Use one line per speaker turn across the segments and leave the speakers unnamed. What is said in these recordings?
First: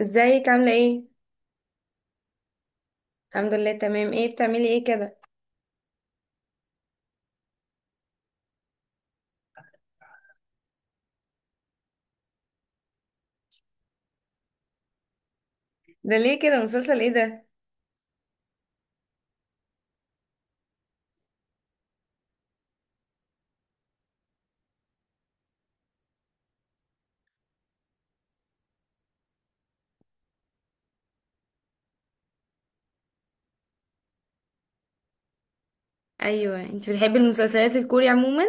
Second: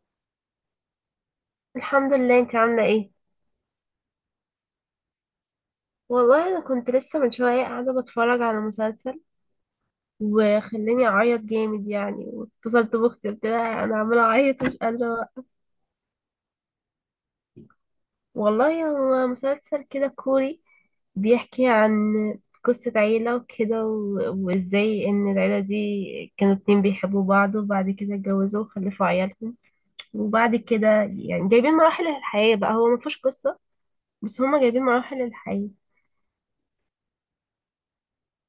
ازيك عاملة ايه؟
الحمد لله، انت عاملة ايه؟
الحمد لله تمام. ايه بتعملي ايه كده؟
والله انا كنت لسه من شوية قاعدة بتفرج على مسلسل وخلاني اعيط جامد يعني، واتصلت باختي قلت لها انا عمالة اعيط مش قادرة بقى.
ده ليه كده؟ مسلسل ايه ده؟
والله هو مسلسل كده كوري، بيحكي عن قصة عيلة وكده، و- وازاي ان العيلة دي كانوا اتنين بيحبوا بعض، وبعد كده اتجوزوا وخلفوا عيالهم، وبعد كده يعني جايبين مراحل الحياة بقى، هو مفيهوش قصة بس هما جايبين مراحل الحياة.
ايوه، انت بتحبي المسلسلات الكوري عموما؟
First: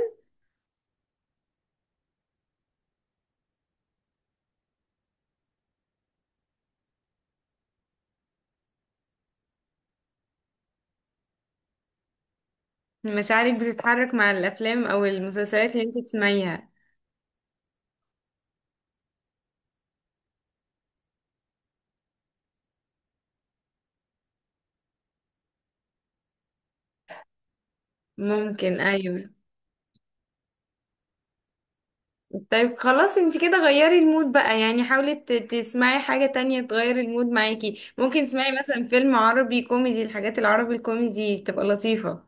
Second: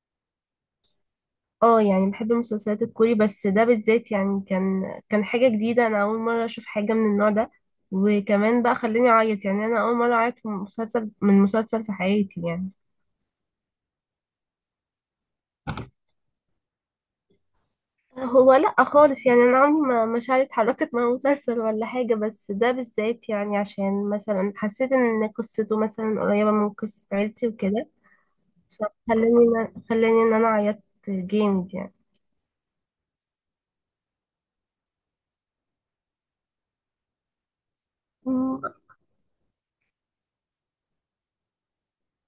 اه يعني بحب المسلسلات الكوري، بس ده بالذات يعني كان حاجة جديدة، أنا أول مرة أشوف حاجة من النوع ده، وكمان بقى خلاني أعيط، يعني أنا أول مرة أعيط في مسلسل من مسلسل في حياتي يعني.
مشاعرك بتتحرك مع الافلام او المسلسلات اللي انت بتسمعيها؟
هو لأ خالص، يعني أنا عمري ما شعرت حركة مع مسلسل ولا حاجة، بس ده بالذات يعني عشان مثلا حسيت إن قصته مثلا قريبة من قصة عيلتي وكده،
ممكن، ايوه.
فخلاني إن أنا عيطت جامد
طيب، خلاص، انت كده غيري المود بقى، يعني حاولي تسمعي حاجة تانية تغير المود معاكي. ممكن تسمعي
يعني.
مثلا فيلم عربي كوميدي، الحاجات العربي الكوميدي بتبقى لطيفة.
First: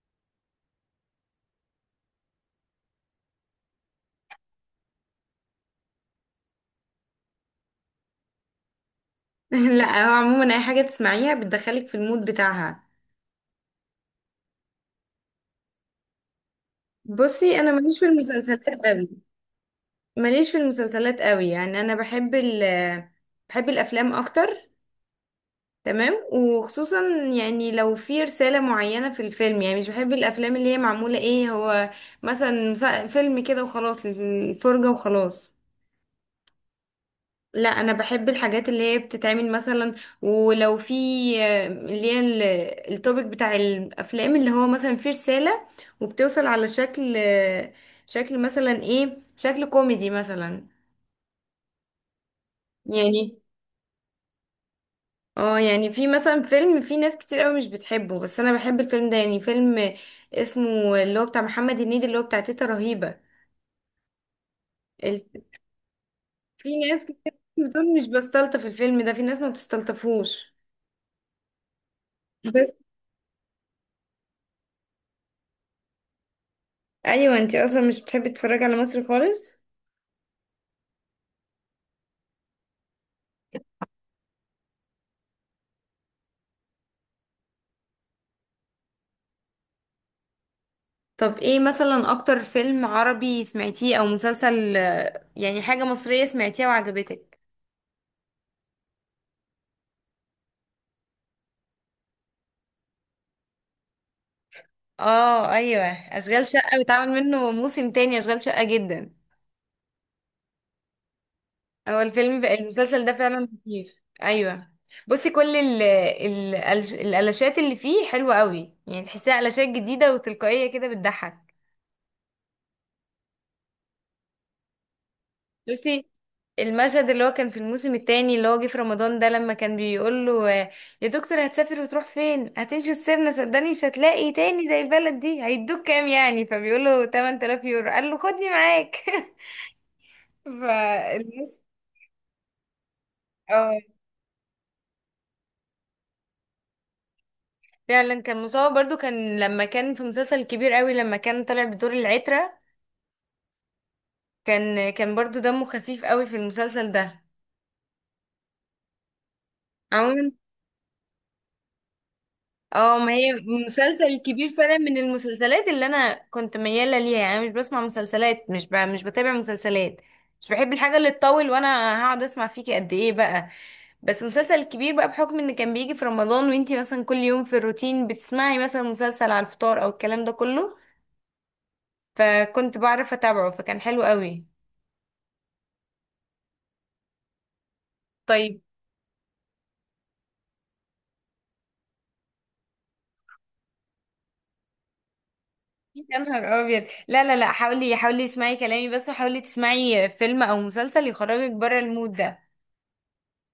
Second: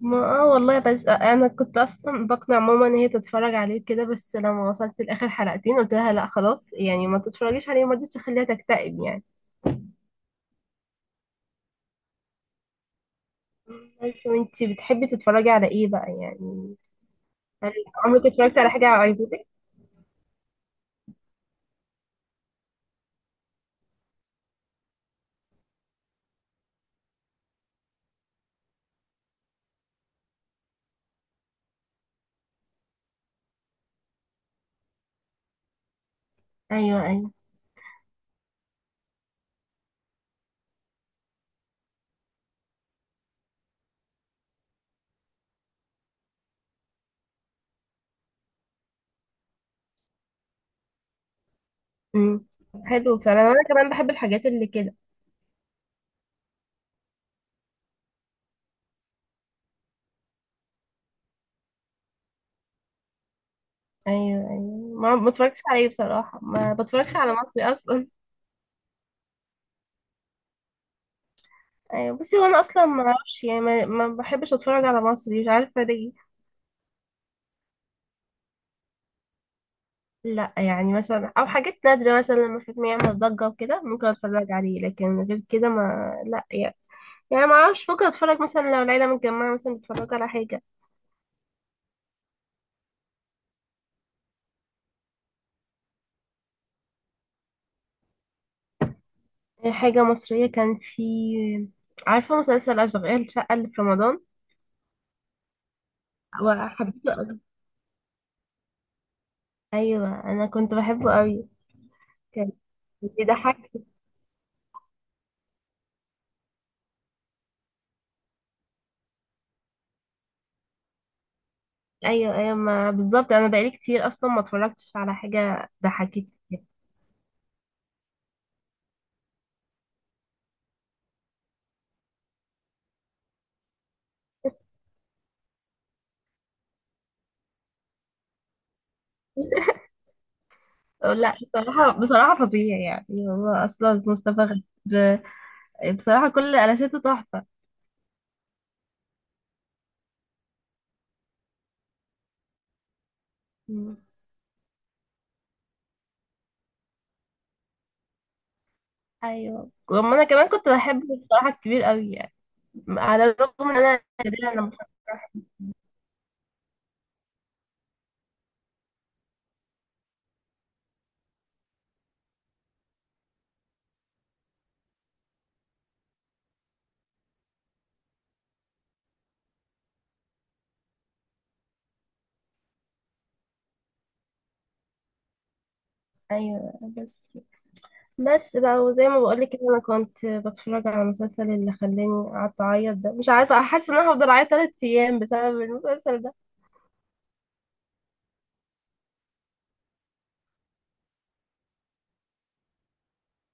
ما والله، بس انا كنت اصلا بقنع ماما ان هي تتفرج عليه كده، بس لما وصلت لاخر حلقتين قلت لها لا خلاص، يعني ما تتفرجيش عليه، ما رضيتش اخليها تكتئب يعني.
لا، هو عموما اي حاجة تسمعيها بتدخلك في المود بتاعها.
بس وانتي بتحبي تتفرجي على ايه بقى يعني؟
بصي، انا
هل
ماليش في
عمرك اتفرجتي على
المسلسلات
حاجه
قوي،
على ايفوتك؟
يعني انا بحب بحب الافلام اكتر. تمام، وخصوصا يعني لو في رسالة معينة في الفيلم. يعني مش بحب الافلام اللي هي معمولة ايه، هو مثلا فيلم كده وخلاص، الفرجة وخلاص.
ايوه، ايوه.
لا، انا بحب الحاجات اللي هي بتتعمل مثلا، ولو في اللي هي التوبيك بتاع الافلام، اللي هو مثلا في رسالة، وبتوصل على شكل شكل مثلا، ايه، شكل كوميدي مثلا.
امم حلو
يعني
فعلا، انا كمان بحب الحاجات اللي كده.
اه يعني في مثلا فيلم في ناس كتير قوي مش بتحبه، بس انا بحب الفيلم ده، يعني فيلم اسمه اللي هو بتاع محمد هنيدي، اللي هو بتاع تيتا رهيبة.
ايوه، ايوه، ما
ال-
بتفرجش عليه بصراحه،
في
ما
ناس
بتفرجش
كتير
على مصري
بتقول
اصلا.
مش بستلطف الفيلم ده، في ناس ما بتستلطفوش،
ايوه، بس هو انا
بس.
اصلا ما اعرفش يعني، ما بحبش اتفرج على مصري مش عارفه ليه.
ايوه، انتي اصلا مش بتحبي تتفرجي على مصر خالص.
لا يعني مثلا او حاجات نادرة، مثلا لما فيلم يعمل ضجة وكده ممكن اتفرج عليه، لكن غير كده ما لا يعني. يعني ما اعرفش، ممكن اتفرج مثلا لو العيلة متجمعة مثلا بتتفرج على حاجة.
طب ايه مثلا اكتر فيلم عربي سمعتيه او مسلسل، يعني حاجة مصرية سمعتيها وعجبتك؟
حاجة مصرية كان في، عارفة مسلسل أشغال شقة اللي في رمضان؟
اه، ايوه. اشغال شقة بيتعمل
وحبيته أوي،
منه موسم تاني، اشغال شقة جدا.
أيوة أنا كنت بحبه أوي.
هو الفيلم
كان
المسلسل ده فعلا
بيضحك.
لطيف. ايوه. بصي، كل الالاشات اللي فيه حلوه قوي، يعني تحسيها الاشات جديده وتلقائيه كده بتضحك.
أيوة، أيوة، ما بالظبط، أنا بقالي كتير أصلا ما اتفرجتش على حاجة
شفتي
ضحكتني.
المشهد اللي هو كان في الموسم التاني اللي هو جه في رمضان ده، لما كان بيقول له يا دكتور هتسافر وتروح فين، هتمشي وتسيبنا، صدقني مش هتلاقي تاني زي البلد دي، هيدوك كام يعني؟ فبيقول له 8000 يورو. قال له خدني معاك.
لا
فالموسم.
بصراحة، بصراحة فظيع، يعني هو أصلا مصطفى غريب بصراحة كل قلاشاته تحفة.
فعلا كان مصاب برضو، كان لما كان في مسلسل كبير قوي لما كان طالع بدور العترة،
مم.
كان برضو دمه خفيف قوي في المسلسل ده.
ايوه، واما انا
عموما،
كمان كنت بحب بصراحة الكبير قوي يعني،
اه، ما
على
هي
الرغم ان انا
مسلسل كبير
نادراً لما
فعلا
بشوف-
من المسلسلات اللي انا كنت ميالة ليها. يعني أنا مش بسمع مسلسلات، مش بتابع مسلسلات، مش بحب الحاجة اللي تطول، وانا هقعد اسمع فيكي قد ايه بقى. بس مسلسل كبير بقى بحكم ان كان بيجي في رمضان، وانتي مثلا كل يوم في الروتين بتسمعي مثلا مسلسل على الفطار او الكلام ده كله، فكنت بعرف اتابعه فكان حلو قوي.
ايوه، بس
طيب.
بقى، وزي ما بقول لك انا كنت بتفرج على المسلسل اللي خلاني قعدت اعيط ده، مش عارفة احس ان انا هفضل اعيط 3 ايام بسبب
يا
المسلسل ده.
نهار ابيض، لا لا لا، حاولي حاولي اسمعي كلامي بس، وحاولي تسمعي فيلم او مسلسل يخرجك بره المود ده.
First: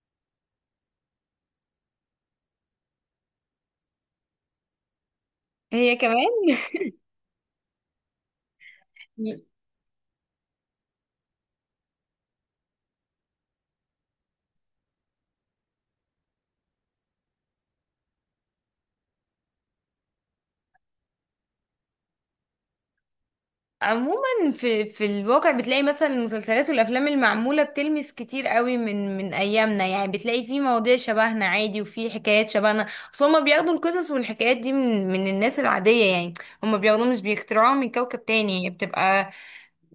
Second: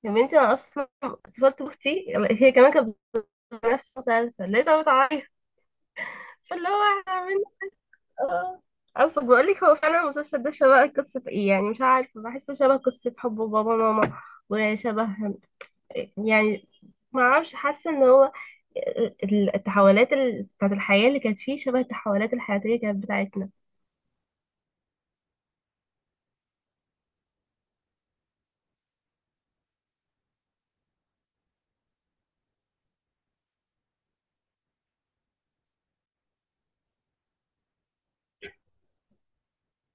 يا بنتي انا اصلا اتصلت باختي، هي كمان كانت بتتفرج على نفس المسلسل، لقيتها بتعيط.
هي كمان.
اللي هو اه اصل بقولك هو فعلا المسلسل ده شبه قصة ايه، يعني مش عارفة، بحسه شبه قصة حب بابا ماما، وشبه يعني، ما اعرفش، حاسة ان هو التحولات بتاعت الحياة اللي كانت فيه شبه التحولات الحياتية كانت بتاعتنا.
عموما في الواقع بتلاقي مثلا المسلسلات والافلام المعموله بتلمس كتير قوي من ايامنا، يعني بتلاقي في مواضيع شبهنا عادي وفي حكايات شبهنا. اصل هما بياخدوا القصص والحكايات دي من الناس العاديه، يعني هما بياخدوها، مش بيخترعوها من كوكب تاني، هي بتبقى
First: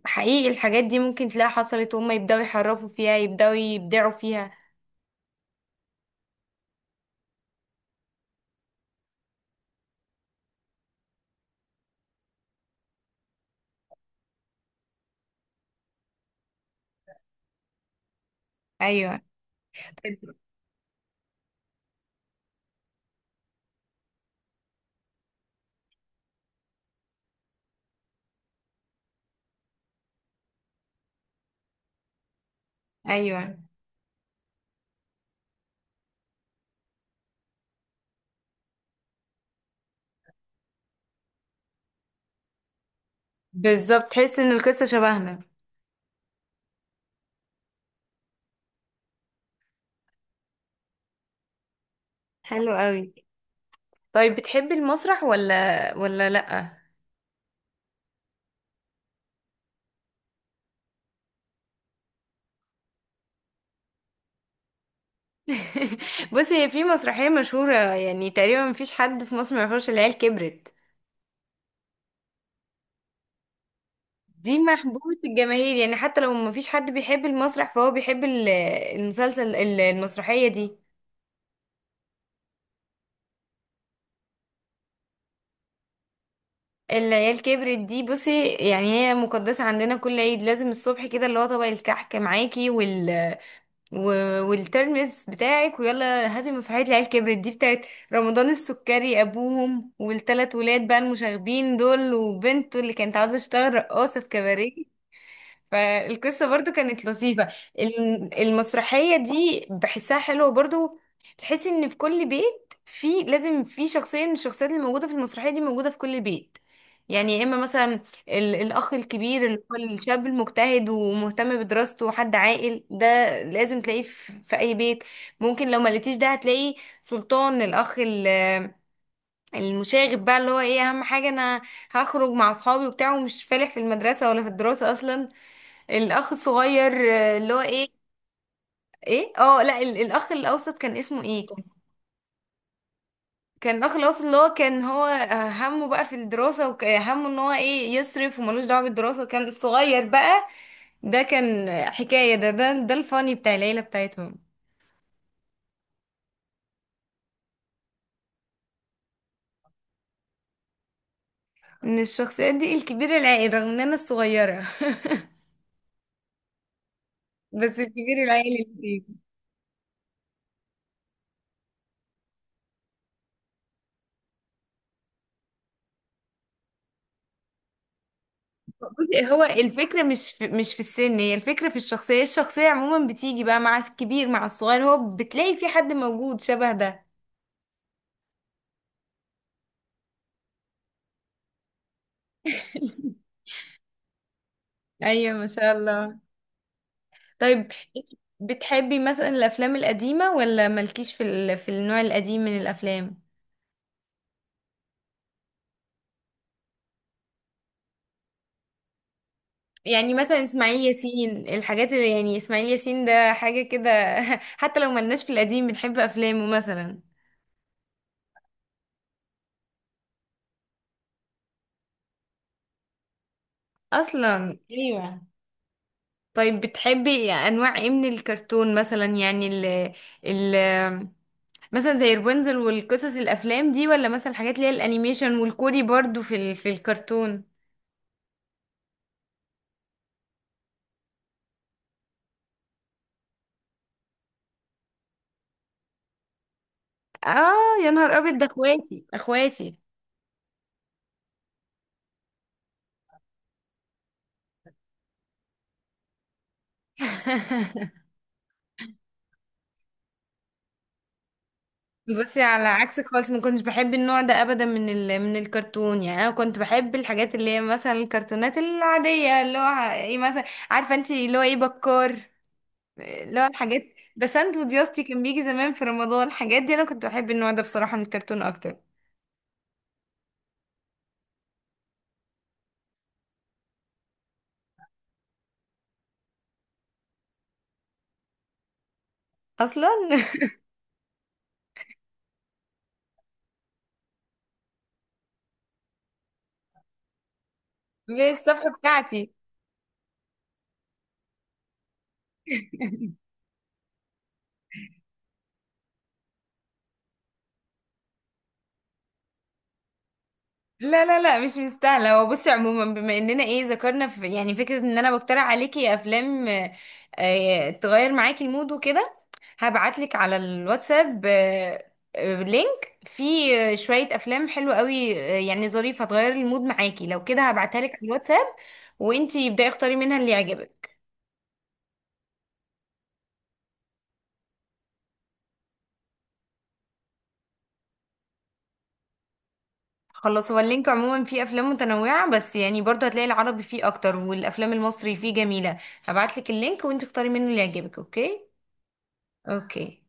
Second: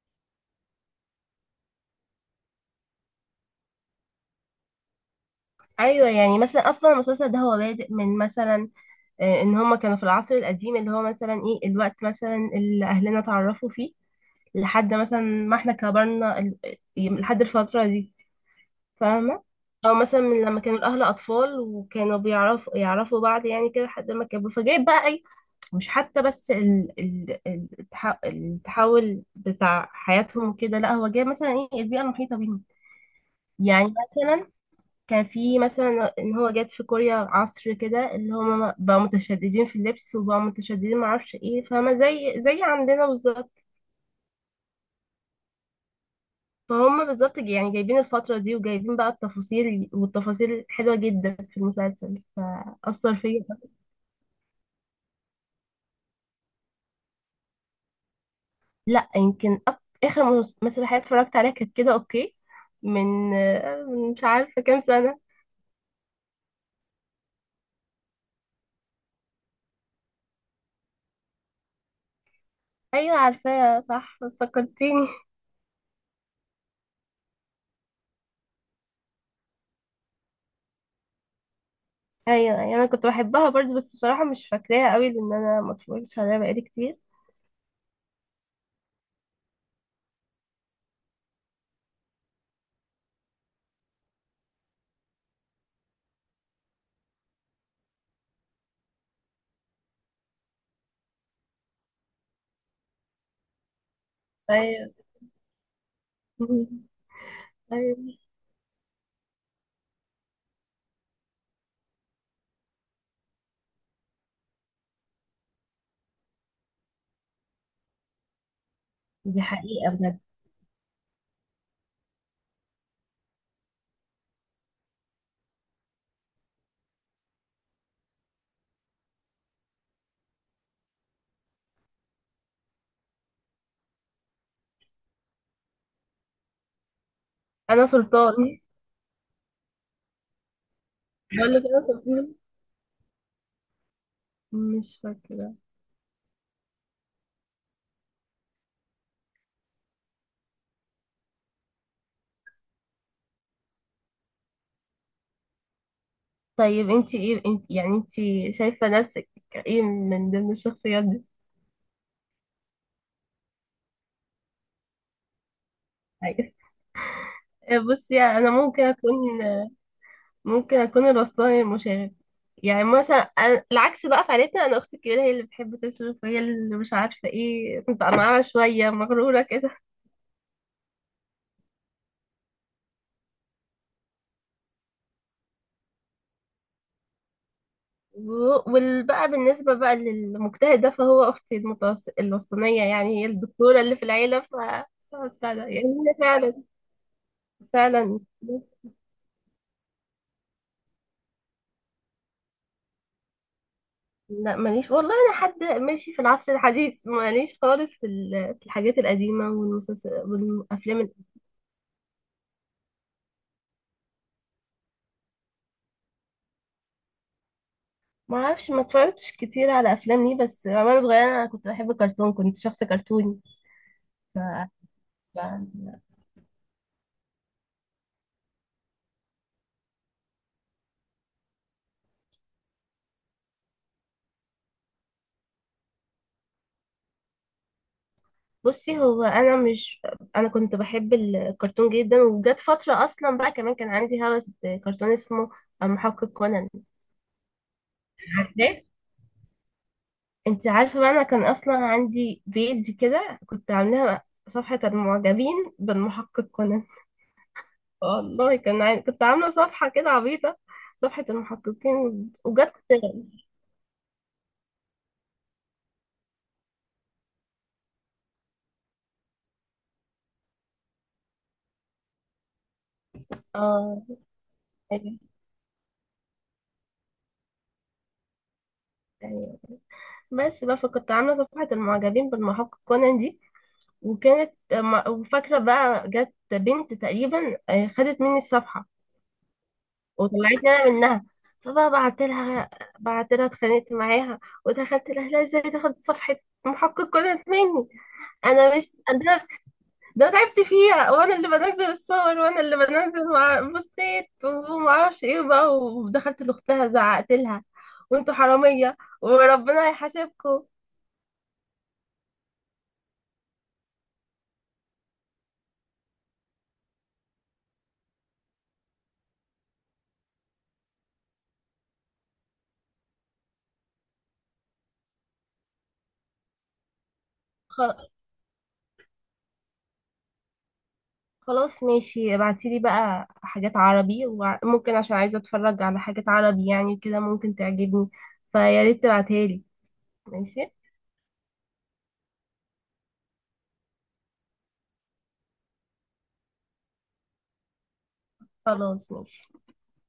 حقيقي. الحاجات دي ممكن تلاقي حصلت، وهم يبداوا يحرفوا فيها، يبداوا يبدعوا فيها.
ايوه يعني مثلا، اصلا المسلسل ده هو بادئ من مثلا ان هما كانوا في العصر القديم، اللي هو مثلا ايه الوقت مثلا اللي اهلنا اتعرفوا فيه، لحد مثلا ما احنا كبرنا لحد الفترة دي.
ايوه
فاهمة؟ أو مثلا من لما كانوا الأهل أطفال، وكانوا يعرفوا بعض يعني كده لحد ما كبروا، فجايب بقى أي، مش حتى بس التحول بتاع حياتهم كده، لا هو جايب مثلا إيه البيئة المحيطة بيهم.
ايوه،
يعني مثلا كان في مثلا إن هو جات في كوريا عصر كده اللي هم بقوا متشددين في اللبس، وبقوا متشددين معرفش إيه، فاهمة؟ زي عندنا بالظبط،
بالظبط، تحس ان القصه شبهنا.
ما هم بالظبط يعني جايبين الفترة دي وجايبين بقى التفاصيل، والتفاصيل حلوة جدا في المسلسل،
حلو قوي.
فأثر فيا.
طيب، بتحبي المسرح ولا لأ؟
لا يمكن آخر مسرحية اتفرجت عليها كانت كده أوكي، من مش عارفة كام سنة.
بصي، هي في مسرحية مشهورة يعني تقريبا مفيش حد في مصر ما يعرفش، العيال كبرت.
أيوة عارفاها، صح
دي
فكرتيني.
محبوبة الجماهير، يعني حتى لو مفيش حد بيحب المسرح فهو بيحب المسلسل المسرحية دي.
أيوة، أيوة أنا كنت بحبها برضه، بس بصراحة مش فاكراها قوي لأن أنا ما اتفرجتش عليها بقالي كتير.
العيال كبرت دي، بصي يعني هي مقدسة عندنا. كل عيد لازم الصبح كده اللي هو طبق الكحك معاكي والترمس بتاعك، ويلا هاتي مسرحية العيال كبرت دي، بتاعت رمضان السكري أبوهم والتلات ولاد بقى المشاغبين دول، وبنته اللي كانت عاوزة تشتغل رقاصة في
ايوه.
كباريه. فالقصة برضو كانت لطيفة.
أيوة.
المسرحية دي بحسها حلوة برضو. تحس ان في كل بيت في لازم في شخصية من الشخصيات اللي موجودة في المسرحية دي موجودة في كل بيت. يعني يا اما مثلا الاخ
دي
الكبير اللي
حقيقة
هو
بجد.
الشاب المجتهد ومهتم بدراسته وحد عاقل ده، لازم تلاقيه في اي بيت. ممكن لو ما لقيتيش ده هتلاقي سلطان، الاخ المشاغب بقى، اللي هو ايه اهم حاجة؟ انا هخرج مع اصحابي وبتاع، ومش فالح في المدرسة ولا في الدراسة اصلا. الاخ الصغير اللي هو
أنا
ايه،
سلطان،
ايه، لا، الاخ الاوسط كان اسمه ايه؟
بقول
كان
لك أنا سلطان.
كان الاخ الاوسط اللي هو كان
مش
هو
فاكرة.
همه بقى في الدراسة، وهمه ان هو ايه يصرف، وملوش دعوة بالدراسة. وكان الصغير بقى ده كان حكاية. ده الفاني بتاع العيلة بتاعتهم.
طيب انت ايه، انت شايفة نفسك ايه من ضمن الشخصيات دي؟
من الشخصيات دي، الكبير العائل، رغم ان انا الصغيرة.
أيوة.
بس
بصي
الكبير
انا
العائل اللي
ممكن
فيه.
اكون ممكن اكون الوسطاني المشاغب. يعني مثلا العكس بقى في عيلتنا، انا اختي الكبيرة هي اللي بتحب تصرف، وهي اللي مش عارفة ايه، كنت معاها شوية
بصي،
مغرورة
هو
كده.
الفكرة مش في السن، هي الفكرة في الشخصية عموما بتيجي بقى مع الكبير مع الصغير، هو بتلاقي في حد موجود شبه ده.
وبقى بالنسبة بقى للمجتهد ده، فهو اختي الوسطانية، يعني هي الدكتورة اللي في العيلة ف،
ايوه، ما
فبتاع ده.
شاء
يعني هي
الله.
فعلا،
طيب انت
فعلا.
بتحبي مثلا الافلام القديمه ولا مالكيش في في النوع القديم من الافلام؟
لا ماليش والله، انا حد ماشي في العصر الحديث، ماليش خالص في في الحاجات القديمه، والمسلسل
يعني مثلا اسماعيل
والافلام ال-.
ياسين، الحاجات اللي يعني اسماعيل ياسين ده حاجه كده، حتى لو ملناش في القديم بنحب افلامه مثلا.
ما اعرفش، ما اتفرجتش كتير على افلام ليه، بس وانا صغيره انا كنت بحب الكرتون، كنت شخص كرتوني. ف...
اصلا، ايوه.
ف...
طيب بتحبي انواع ايه من الكرتون مثلا؟ يعني ال... مثلا زي رابنزل والقصص الافلام دي، ولا مثلا حاجات اللي هي الانيميشن والكوري برضو في في الكرتون؟
بصي هو انا مش انا كنت بحب الكرتون جدا، وجت فتره اصلا بقى، كمان كان عندي هوس بكرتون اسمه المحقق كونان،
اه. يا نهار ابيض، ده
عارفاه؟
اخواتي اخواتي.
انت عارفه بقى انا كان اصلا عندي بيج كده كنت عاملاها، صفحه المعجبين بالمحقق كونان. والله كنت عاملة صفحة كده عبيطة، صفحة المحققين،
بصي، على
وجت
عكسك خالص ما كنتش بحب النوع ده ابدا، من من الكرتون. يعني انا كنت بحب الحاجات اللي هي مثلا الكرتونات العاديه، اللي هو ايه مثلا، عارفه انت اللي هو ايه، بكار، اللي هو الحاجات
اه.
بسنت ودياستي
أيوة،
كان بيجي زمان في رمضان. الحاجات دي انا كنت بحب النوع ده بصراحه من الكرتون اكتر.
أيوة. بس بقى فكنت عاملة صفحة المعجبين بالمحقق كونان دي، وفاكرة بقى جت بنت تقريبا خدت مني الصفحة
اصلا.
وطلعتني أنا منها، فبقى بعت لها، بعت لها اتخانقت معاها ودخلت لها، لا ازاي تاخد صفحة محقق كونان مني؟
بالصفحه
انا مش
بتاعتي.
انا ده تعبت فيها، وانا اللي بنزل الصور، وانا اللي بنزل مع بوستات وما اعرفش ايه بقى، ودخلت لاختها زعقت لها، وانتوا حراميه وربنا هيحاسبكم.
لا لا لا، مش مستاهلة. هو بصي عموما، بما اننا ايه ذكرنا في يعني فكرة ان انا بقترح عليكي افلام تغير معاكي المود وكده، هبعتلك على الواتساب لينك فيه شوية افلام حلوة قوي يعني ظريفة هتغير المود معاكي لو كده. هبعتها لك
خ-
على الواتساب وانتي ابدأي اختاري منها اللي يعجبك.
خلاص ماشي، ابعتي لي بقى حاجات عربي، وممكن عشان عايزه اتفرج على حاجات عربي يعني كده ممكن تعجبني، فيا ريت تبعتها لي.
خلاص. هو
ماشي،
اللينك عموما فيه افلام متنوعة، بس يعني برضه هتلاقي العربي فيه اكتر، والافلام المصري فيه جميلة. هبعتلك اللينك وانتي اختاري منه اللي يعجبك. اوكي.
خلاص ماشي.
اوكي.